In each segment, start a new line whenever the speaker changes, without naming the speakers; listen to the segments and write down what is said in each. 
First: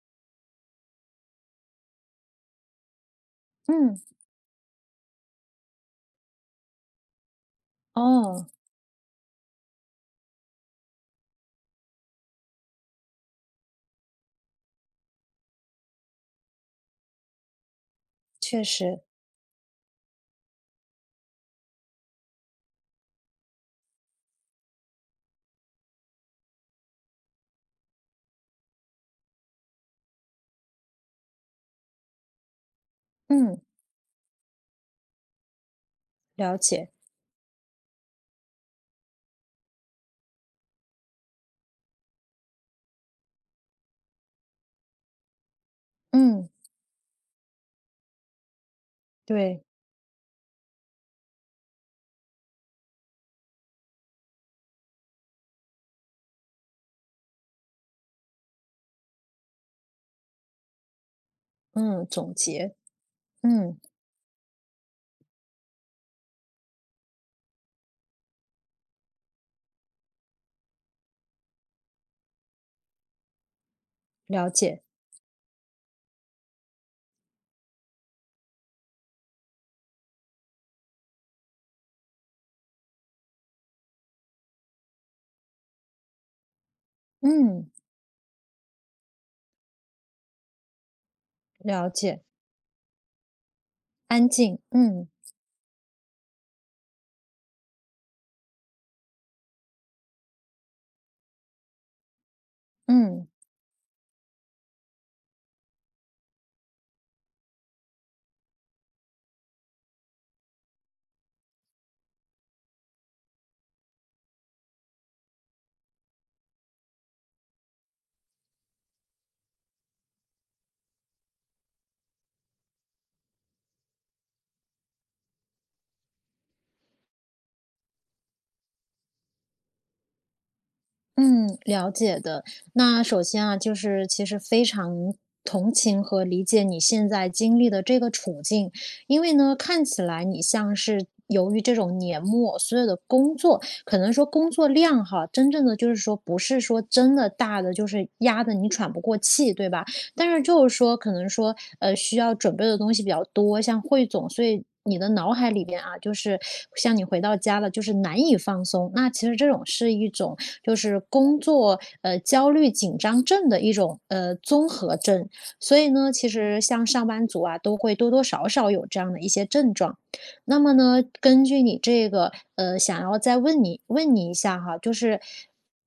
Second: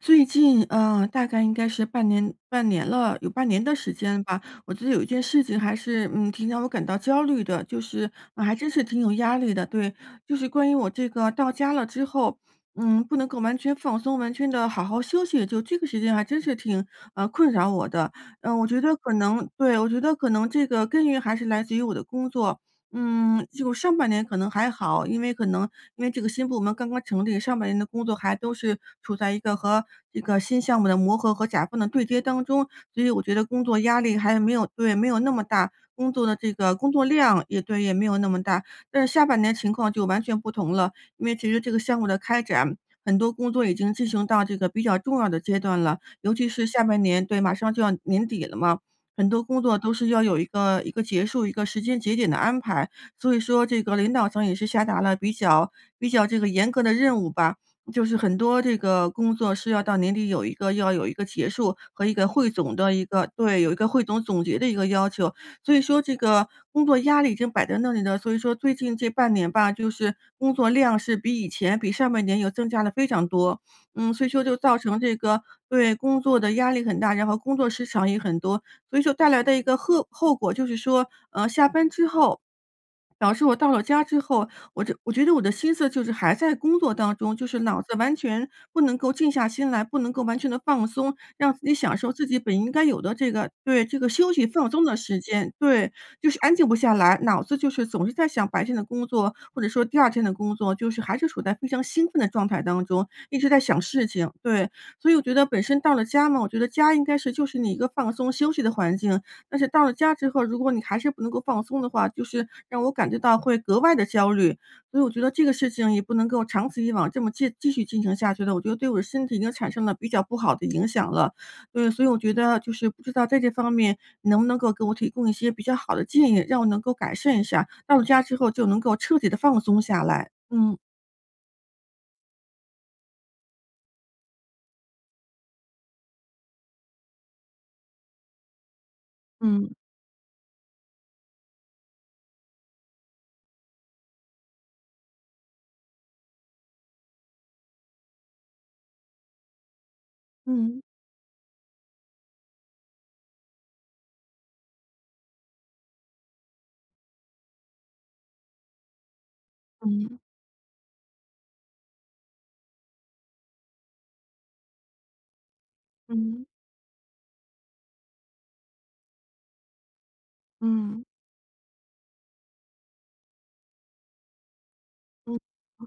最近，大概应该是半年了，有半年的时
嗯，
间吧。我觉得有一件事情还是，挺让我感到焦虑的，就是，
哦，
还真是挺有压力的。对。就是关于我这个到家了之后，不能够完全放松，完全的好好休息，就这个时间还真是挺，困扰我的。嗯、
确
我觉得
实，
可能，对，我觉得可能这个根源还是来自于我的工作。就上半年可能还好，因为这个新部门刚刚成立，上半年的工作还都是处在一个和这个新项目的磨合和甲方的对接当中，所以我觉得
嗯，
工作压力还没有，对，没有那么大，工作的这
了
个
解，
工作量也，对，也没有那么大。但是下半年情况就完全不同了，因为其实这个项目的开展，很多工作已经进行到这个比较重要的阶段了，尤其
嗯，
是下半年，对，马上就要年底了嘛。很多工
对，
作都是要有一个一个结束、一个时间节点的安排，所以说这个领导层也是下达了比较这个严格的任务吧。就是很多这个工作是要到年底有一个结束
嗯，
和一个
总
汇
结，
总的一个对，有一
嗯，
个汇总总结的一个要求。所以说这个工作压力已经摆在那里了，所以说最近这半年吧，就是工作量是比以前、比上半年有增加了非常多。所以说
了
就造
解，
成这个对工作的压力很大，然后工作时长也很多，所以说带来的一个后果就是说，下班之后，导致我到了家之后，我觉得我的心思就是还在工作当中，就是
嗯，
脑子完全不能够静下心来，不能够完全的放松，让自己
了
享受
解，
自己本应该有的这个
安
休息
静，
放松的
嗯
时间。对。就是安静不下来，脑子就是总是在想白天的工作，或者说第二天的工作，就是还是处在非常兴奋的状态当中，
嗯。
一直在想事情，对。所以我觉得本身到了家嘛，我觉得家应该是就是你一个放松休息的环境。但是到了家之后，如果你还是不能够放松的话，就是让我感觉到会格外的焦虑。所以我觉得这个事情也不能够长此以往这么继续进行下去的，我觉得对我的身体已经产生了比较不好的影响了。对，所以我觉得就是不知道在这方面你能不能够给我提供一些比较好的建议，让我能够改善一下，到了家之后就能够彻底的放松下来。嗯
嗯，了解的。那首先啊，就是其实非常同情和理解你现在经历的这个处境，因为呢，
嗯。
看起来你像是由于这种年末所有的工作，可能说工作量哈，真正的就是说不是说真的大的，就是压的你喘不过气，对吧？但是就是
嗯，
说，可能说需要准备的东西比较多，像汇总，所以。你的脑海里边啊，就是像你回到家了，就是难以放松。那其实这种是一
嗯，
种就是工作焦虑紧张症的一种综合症。所以呢，其
嗯，
实像上班族啊，都会多多少少有这样的一些症状。那么呢，
嗯，
根据你这个想要再问你一下哈，就是
嗯，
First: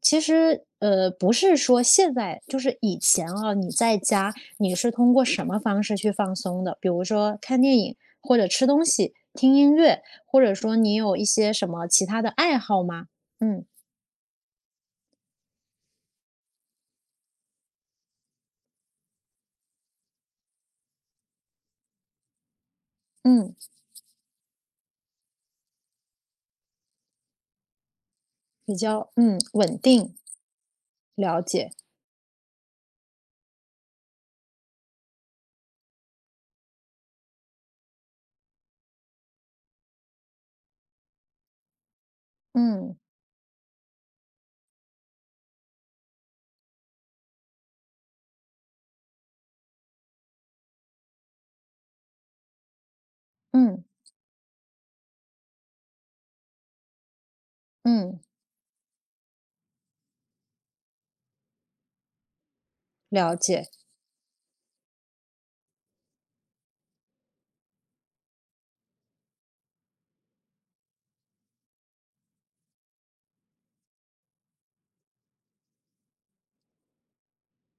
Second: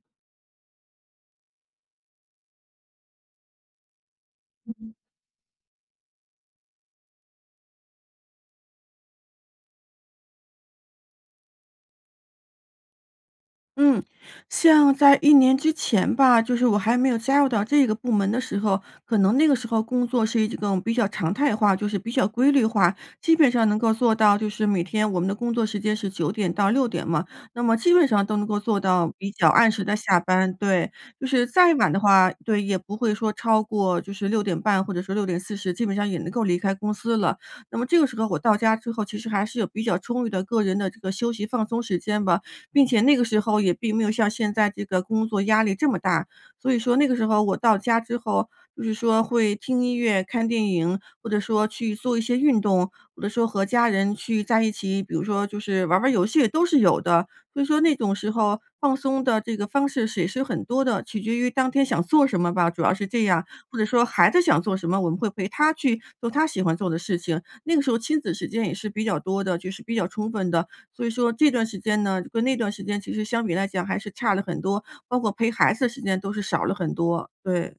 其实不是说现在，就是以前啊，你在家你是
嗯。
通过什么方式去放松的？比如说看电影，或者吃东西、听音乐，或者说你有一些什么其他的爱好吗？嗯
嗯，像在一年之前吧，就是我还没有加入到这个部门的时候，可能那个时候工作是一种比较常态化，就是比较规律化，基本
嗯。
上能够做到就是每天我们的工作时间是9点到六点嘛，那么基本上都能够
比
做到
较
比较按
稳
时的
定，
下班，对。就
了
是
解，
再晚的话，对，也不会说超过就是6点半或者说6:40，基本上也能够离开公司了。那么这个时候我到家之后，其实还是有比较充裕的个人的这个休息放松时间吧，并
嗯
且那个时候也并没有像现在这个工作压力这么大，所以说那个时候我到家之后，就是说会听音乐、看电影，或者说去做一些运动，或者说和
嗯
家人去在一起，比如说就是玩儿玩儿游戏都是有的。所以说那种
嗯，
时候放松的这个方式是也是很多的，取决于当天想做什么吧，主要是这
了
样。
解。
或者说孩子想做什么，我们会陪他去做他喜欢做的事情。那个时候亲子时间也是比较多的，就是比较充分的。所以说这段时间呢，跟那段时间其实相比来讲还是差了很多，包括陪孩子的时间都是少了很多，对，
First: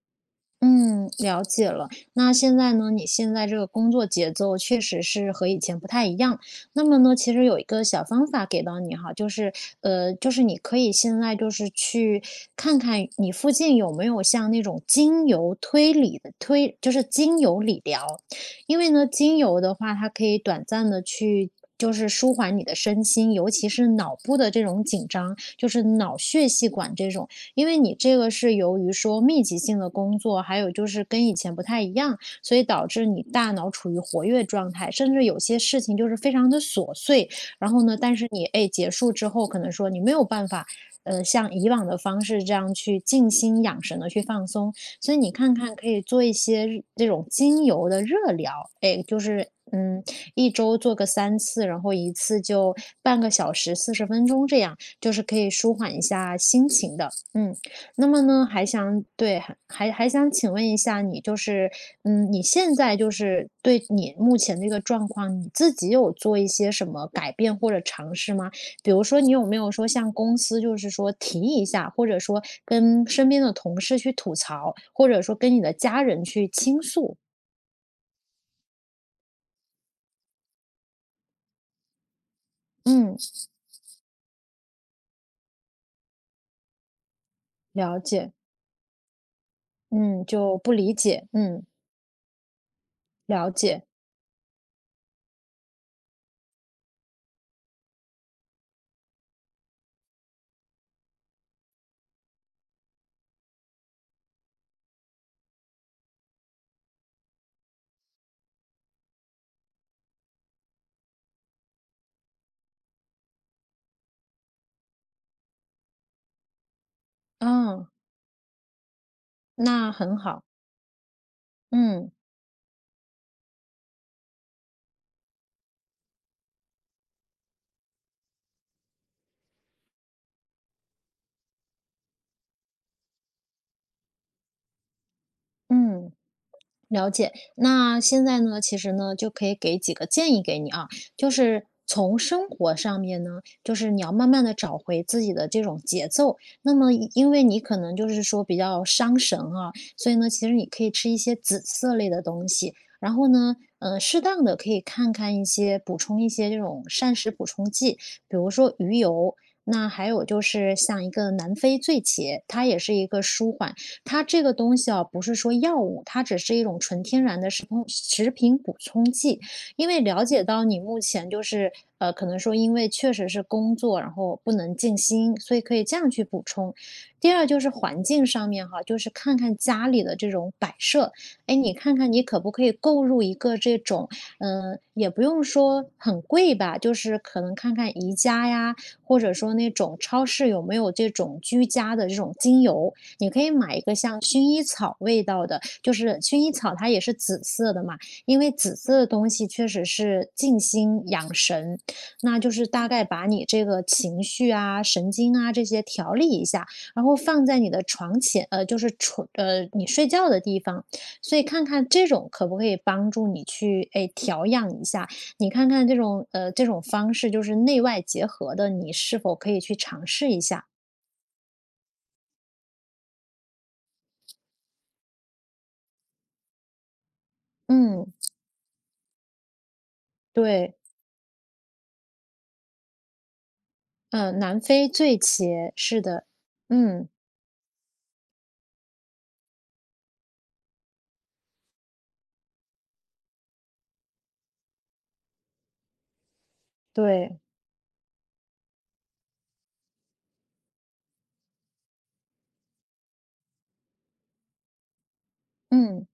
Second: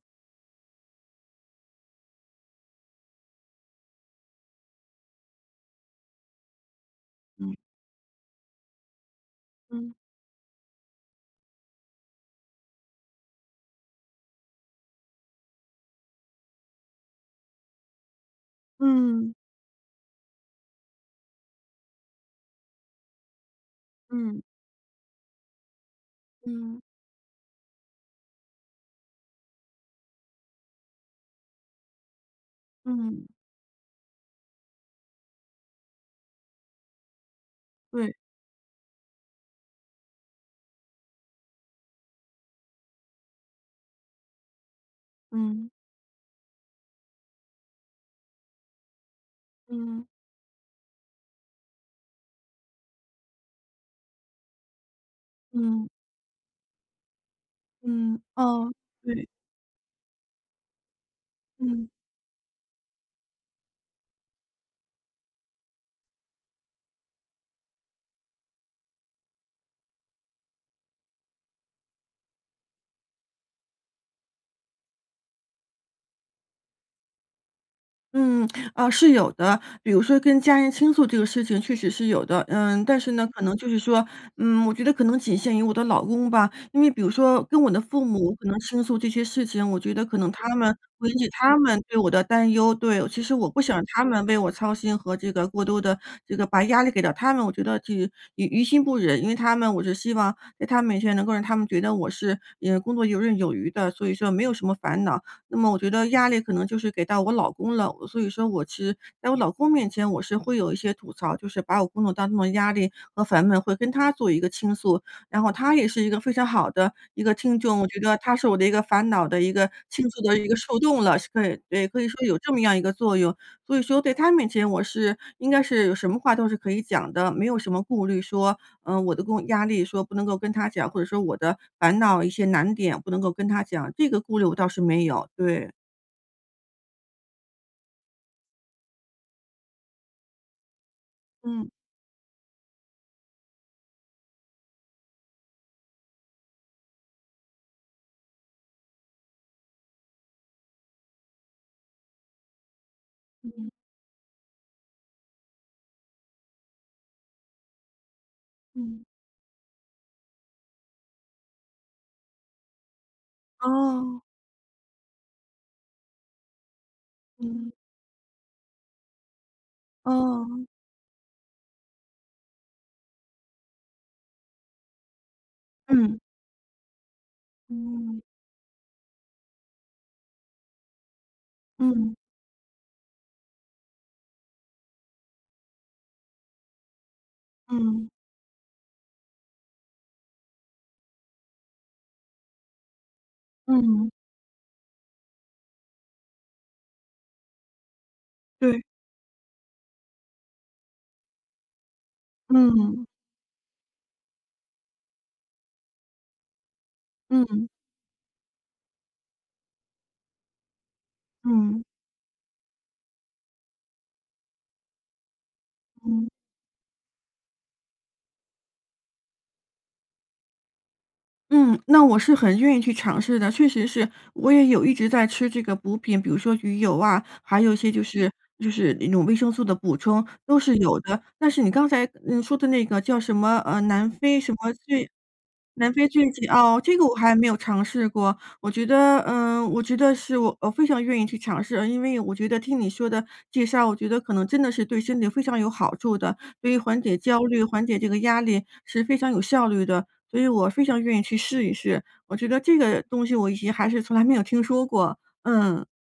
嗯，了解了。那现在呢，你现在这个工作节奏确实是和以前不太一样。那么呢，其实
嗯。
有一个小方法给到你哈，就是
嗯
你可以现在就是去看看你附近有没有像那种精油推理的推，就是精油理疗。因为呢，
嗯
精油的话，它可以短暂的去。就是舒缓你的身心，尤其是脑部
嗯
的这种紧张，就是脑血细
嗯
管这种。因为你这个是由于说密集性的工作，还有就是跟以前不太一样，所以导致你
嗯
大脑处于活跃状态，甚至有些事情就是非常的琐碎。然后呢，但
对。
是你哎结束之后，可能说你没有办法，像以往的方式这样去静心养神的去放松。所以你看
嗯
看，可以做一些这种精油的热疗，哎，就是嗯，
嗯
一周做个3次，然后一次就半个小时、40分钟这样，就是可以舒
嗯
缓一下心情的。嗯，那么
嗯，
呢，还
哦，
想
对，
对，还还还想请问一下你，就是，
嗯。
你现在就是对你目前这个状况，你自己有做一些什么改变或者尝试吗？比如说，你有没有说向公司就是说提一下，或者说跟身边的同事去吐槽，或者说跟你的家人去倾诉？
嗯，啊，是有的。比如说跟家人倾诉这个事情确实是有的，但是
嗯，
呢，可能就是说，我觉得可能仅限于我的老公吧。因为比如说跟我的
了
父
解，
母可能倾诉这些事情，我觉得可
嗯，
能他
就不
们
理
会引
解，
起他
嗯，
们对我的担忧。对，其实
了
我不想
解，
让他们为我操心和这个过多的这个把压力给到他们，我觉得这于心不忍。因为他们，我是希望在他们面前能够让他们觉得我是，工作游刃有余的，所以说没有什么烦恼。那么我觉得压力可能就是给到我老公了，所以说我其实在我老公面前，我是会有一些吐槽，就是把我工作当中的压力和烦闷会跟他做一个倾诉，然后他也是一个非常好的一个听众，
嗯，
我觉得他是我的一个烦恼的一个
那
倾
很
诉的
好，
一个树洞了，是可以对，可以
嗯
说有这么样一个作用。所以说，在他面前，应该是有什么话都是可以讲的，没有什么顾虑说，我的工压力说不能够跟他讲，或者说我的烦恼一些难点不能够跟他讲，这个顾虑我倒是没有，对。
嗯。了解，那现在呢，其实呢，就可以给几个建议给你啊，就是
嗯。
从生活上面呢，就是你要慢慢的找回自己的这种节奏。那么一因，为你可能就是说比较伤神啊，所以呢，其实你可以吃一些紫色类的东西，然后呢，
嗯
适当的可以看看一些补充一些这种膳食补充剂，比如说鱼
嗯，
油。那还有就是像一个南非醉茄，它也是一个舒缓。
哦，
它这个东西啊，不是说药物，它只是一种纯天然的
嗯，
食品补充剂。因为了解到
哦，
你目前就是，可能说因为确实是工作，然后不能静心，所以可以这样
嗯。
去补充。第二就是环
嗯。
境上面哈，就是看看家里的这种摆设，哎，你看看
嗯，
你可不可以购入一个这种，也不用说很贵吧，就是可能看看
嗯，
宜家呀，或者说那种超市有没有这种居家的这种精油，你可以买一个
嗯，
像薰衣草味道的，就是薰衣草它也是紫色的嘛，因为紫
对，
色的东西确实是静心养神，那就是大概
嗯，
把你这个情绪啊、神经啊这些调理一下，然后放在
嗯，
你的床前，就是床，你睡觉的地方，所以看
嗯。
看这种可不可以帮助你去，哎，调养一下。你看看这种，
嗯。
这种方式就是内外结合的，你是否可以去尝试一下？
嗯，那我是很愿意去尝试的，确实是，我也有一直在吃这个补品，比如说鱼油啊，还有一些就
嗯，
是那种维生素的补充，都
对。
是有的。但是你刚才说的那个叫什么南
嗯，
非什
南
么
非
菌，
最茄，
南
是
非
的，
菌剂哦，这个
嗯，
我还没有尝试过。我觉得是我非常愿意去尝试，因为我觉得听你说的介绍，我觉得可能真的是对身体非常有好处的，对于缓解
对，
焦虑、缓解这个压力是非常有效率的。所以我非常愿意去试一试，我觉得这个东西我以前还是从来没有听说过。嗯，
嗯。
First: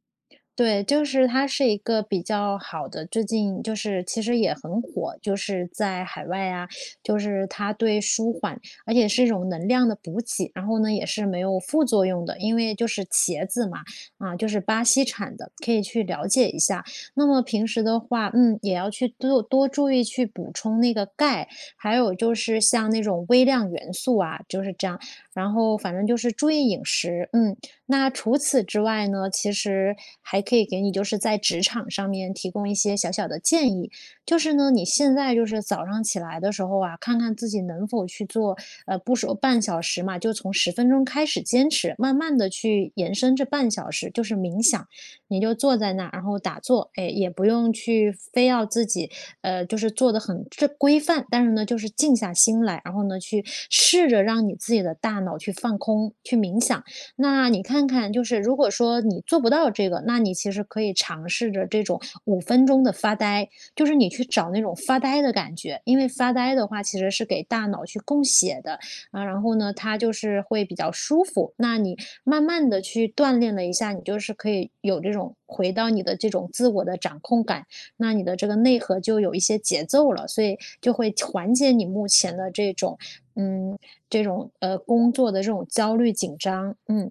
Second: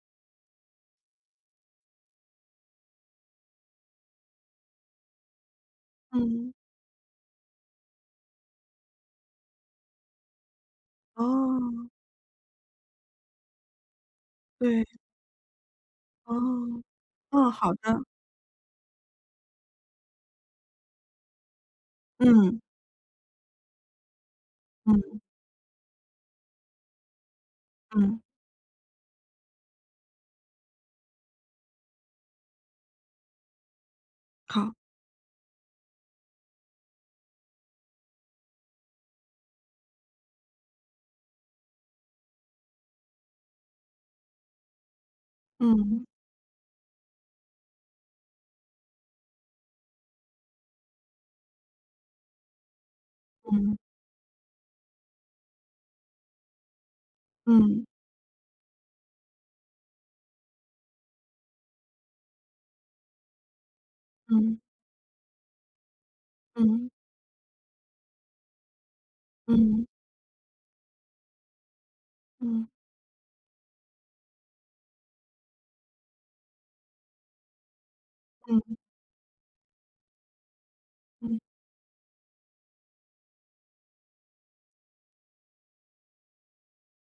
对，就是它是一个比较好的，最近就是其实也很火，就是在海外
嗯。
啊，就是它对舒缓，而且是一种能量的补给，然后呢也是没有副
哦，
作用的，因为就是茄子嘛，啊，就是巴
对，
西产的，可以去了
哦，
解一下。那么
哦，
平
好
时的
的，
话，也要去多多注意去补充那个钙，还有就
嗯，
是像那种微量元素啊，就是这样。
嗯，
然后反正就是注意饮食，那
嗯，
除此之外呢，其实还可以给你就是在职场上面提供一些小小的建议，就是呢，
好，
你现在就是早上起来的时候啊，看看自己能否去做，不说半小时嘛，就从十分钟开始坚持，慢慢的去延伸这半小时，就是冥想，你就坐在那
嗯，
儿，然后打坐，哎，也不用去非要自己，就是做的很这规范，但是呢，就是静下心来，然后呢，去
嗯，
试着让你自己的大脑去放空，去冥想。那你看
嗯，
看，就是如果说你做不到这个，那你其实可以尝试着这种5分钟的发呆，就是你去找那
嗯，
种发呆的感觉，因为发呆的话
嗯，
其实是给大脑去供血的啊，然后呢，
嗯，
它就是会比较舒服。那你慢
嗯，
慢的去锻炼了一下，你就是可以有这种回到你的这种自我的掌控感，那你的这个
嗯，嗯，
内核就有一些节奏了，所以就会缓解你目前的这种。嗯，这种工作的这种焦虑紧张，嗯，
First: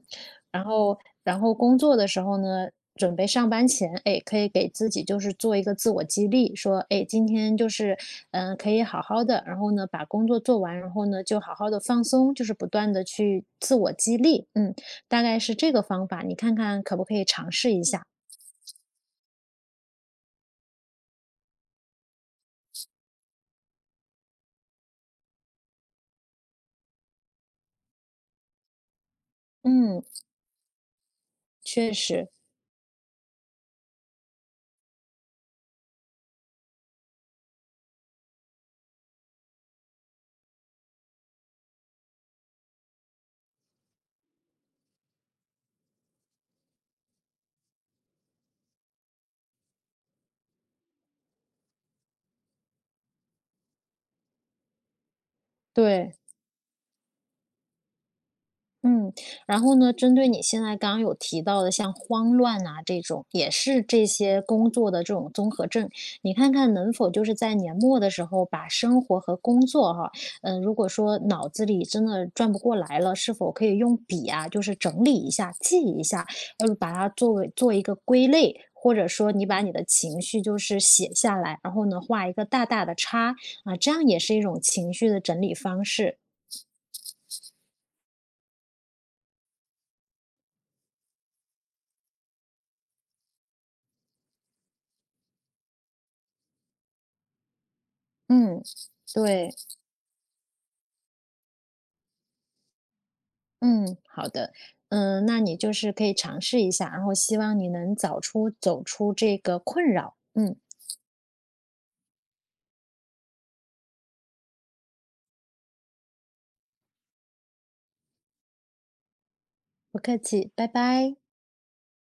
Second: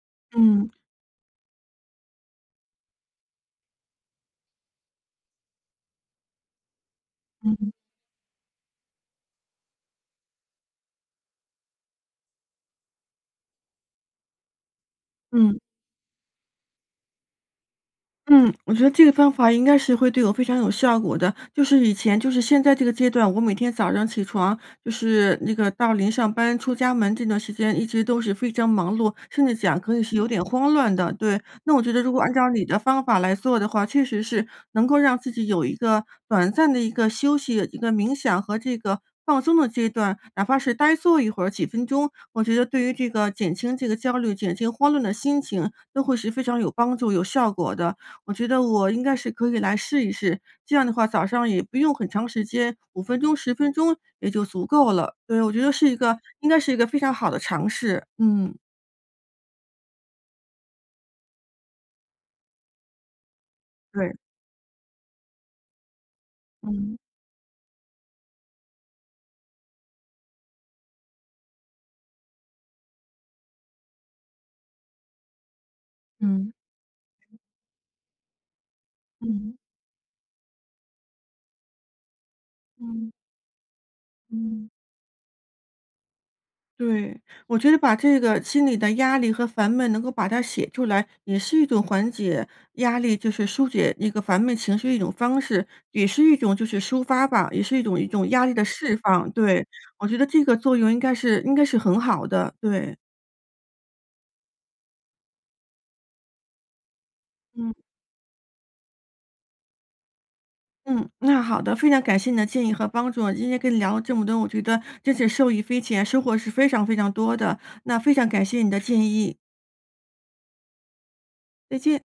然
嗯，
后然后工作的时候呢，准备上班前，哎，可以给自己就是做一个自我激励，说，哎，今天就
嗯，
是可以好好的，然后呢把工作做完，然后呢就好好的放松，就是不断的去自我激励，大概是
嗯。
这个方法，你看看可不可以尝试一下？
嗯，我觉得这个方法应该是会对我非常有效果的。就是以前，就是现在这个阶段，我每天早上起床，就是那个到临上班出家门这段时间，一直都是非常忙碌，甚至讲可
嗯，
以是有点慌乱的。对，那我觉
确
得如果
实，
按照你的方法来做的话，确实是能够让自己有一个短暂的一个休息、一个冥想和这个放松的阶段，哪怕是呆坐一会儿几分钟，我觉得对于这个减轻这个焦虑、减轻慌乱的心情，都会是非常有帮助、有效果的。我觉得我应该是可以来试一试，这样的话早上也不用很长时间5分钟、10分钟也就足够了。对，我觉得是一
对。
个应该是一个非常好的尝试。嗯，
嗯，然后呢，针对你现在刚刚有提到的像慌乱啊这种，也是这
对，
些工作的这种综合症，你看看能
嗯。
否就是在年末的时候把生活和工作哈，如果说脑子里真的转不过来了，是否可以用笔啊，就是整理一下、记一下，
嗯，
把它作为做一个归类。或者说，你
嗯，
把你的情绪就是写下来，然后呢，画一个大大的
嗯，
叉啊，这样也是一种
嗯。
情绪的整理方式。
对，我觉得把这个心里的压力和烦闷能够把它写出来，也是一种缓解压力，就是疏解那个烦闷情绪的一种方式，也是一种就是抒发吧，也是一种压力
嗯，
的释放。
对。
对，我觉得这个作用应该是很好的。对，
嗯，好的，那你就是可以尝试一下，然后希望你
嗯。
能走出这个困扰。嗯，
嗯，那好的，非常感谢你的建议和帮助，今天跟你聊了这么多，我觉得真是受益匪浅，收获是非常非常多的。那非常感谢你的建议，
不客气，拜拜。
再见。